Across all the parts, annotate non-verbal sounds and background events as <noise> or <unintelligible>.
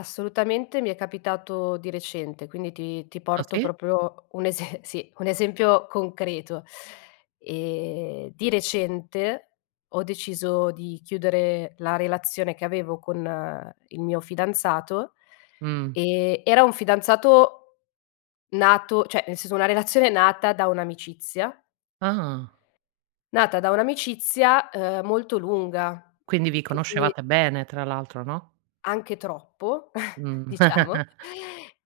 Assolutamente. Mi è capitato di recente, quindi ti ti Ah, porto sì? proprio un ese sì, un esempio concreto. Ehm, di recente, ho deciso di chiudere la relazione che avevo con il mio fidanzato, Mh. ehm, era un fidanzato nato cioè nel senso, una relazione nata da un'amicizia Ah! nata da un'amicizia, uhm, molto lunga, Quindi vi che si conoscevate bene tra l'altro, no? Anche troppo, <chuckles> Mh. diciamo, <chuckles>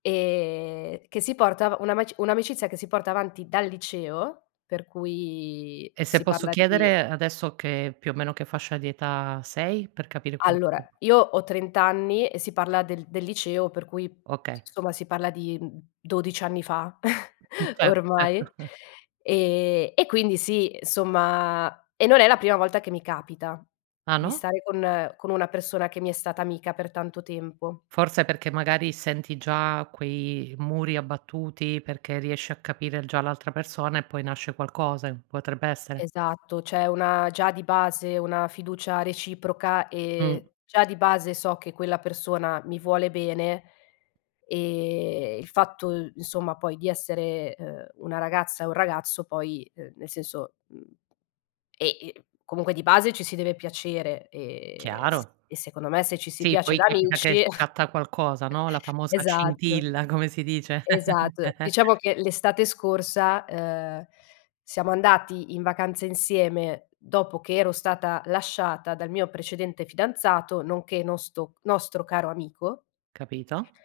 ehm, che si porta u una maci un'amicizia che si porta avanti dal liceo, per cui E se si posso parla di chiedere, adesso che più o meno, che fascia di età sei? Per capire Allora, <unintelligible> io ho 30 anni e si parla del del liceo, per cui, Okay. somma, si parla di, mhmm, 12 anni fa, <chuckles> Mh. Cer certo. ormai. <chuckles> Ehm, e quindi sì, insomma, e non è la prima volta che mi capita, Ah, di no? stare con con una persona che mi è stata amica per tanto tempo. Forse perché, magari, senti già quei muri abbattuti, perché riesci a capire già l'altra persona e poi nasce qualcosa, potrebbe essere? Esatto, c'è una già di base, una fiducia reciproca. Ehm, Mh. già di base so che quella persona mi vuole bene. Ehm, il fatto insomma poi di essere, uhm, una ragazza e un ragazzo poi, uhm, nel senso, mhmm, e i comunque di base, ci si deve piacere, ehm, s Chiaro. e secondo me, se ci si Sì, piace poi da capita che amici <chuckles> scatta qualcosa, no. La famosa Esatto. scintilla, come si dice. Esat <chuckles> diciamo che, l'estate scorsa, uhm, siamo andati in vacanza insieme, dopo che ero stata lasciata dal mio precedente fidanzato, nonché nosto nostro caro amico Capito.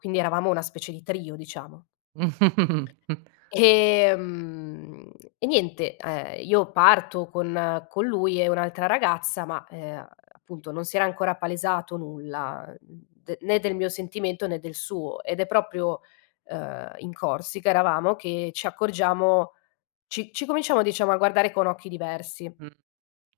Quindi eravamo una specie di trio, diciamo. <chuckles> Ehm, e niente, uhm, io parto con con lui e un'altra ragazza, ma, uhm, appunto, non si era ancora palesato nulla, uhm, de né del mio sentimento, né del suo, ed è proprio uhm, in Corsica eravamo, che ci accorgiamo, ci ci cominciamo, diciamo, a guardare con occhi diversi. Mh.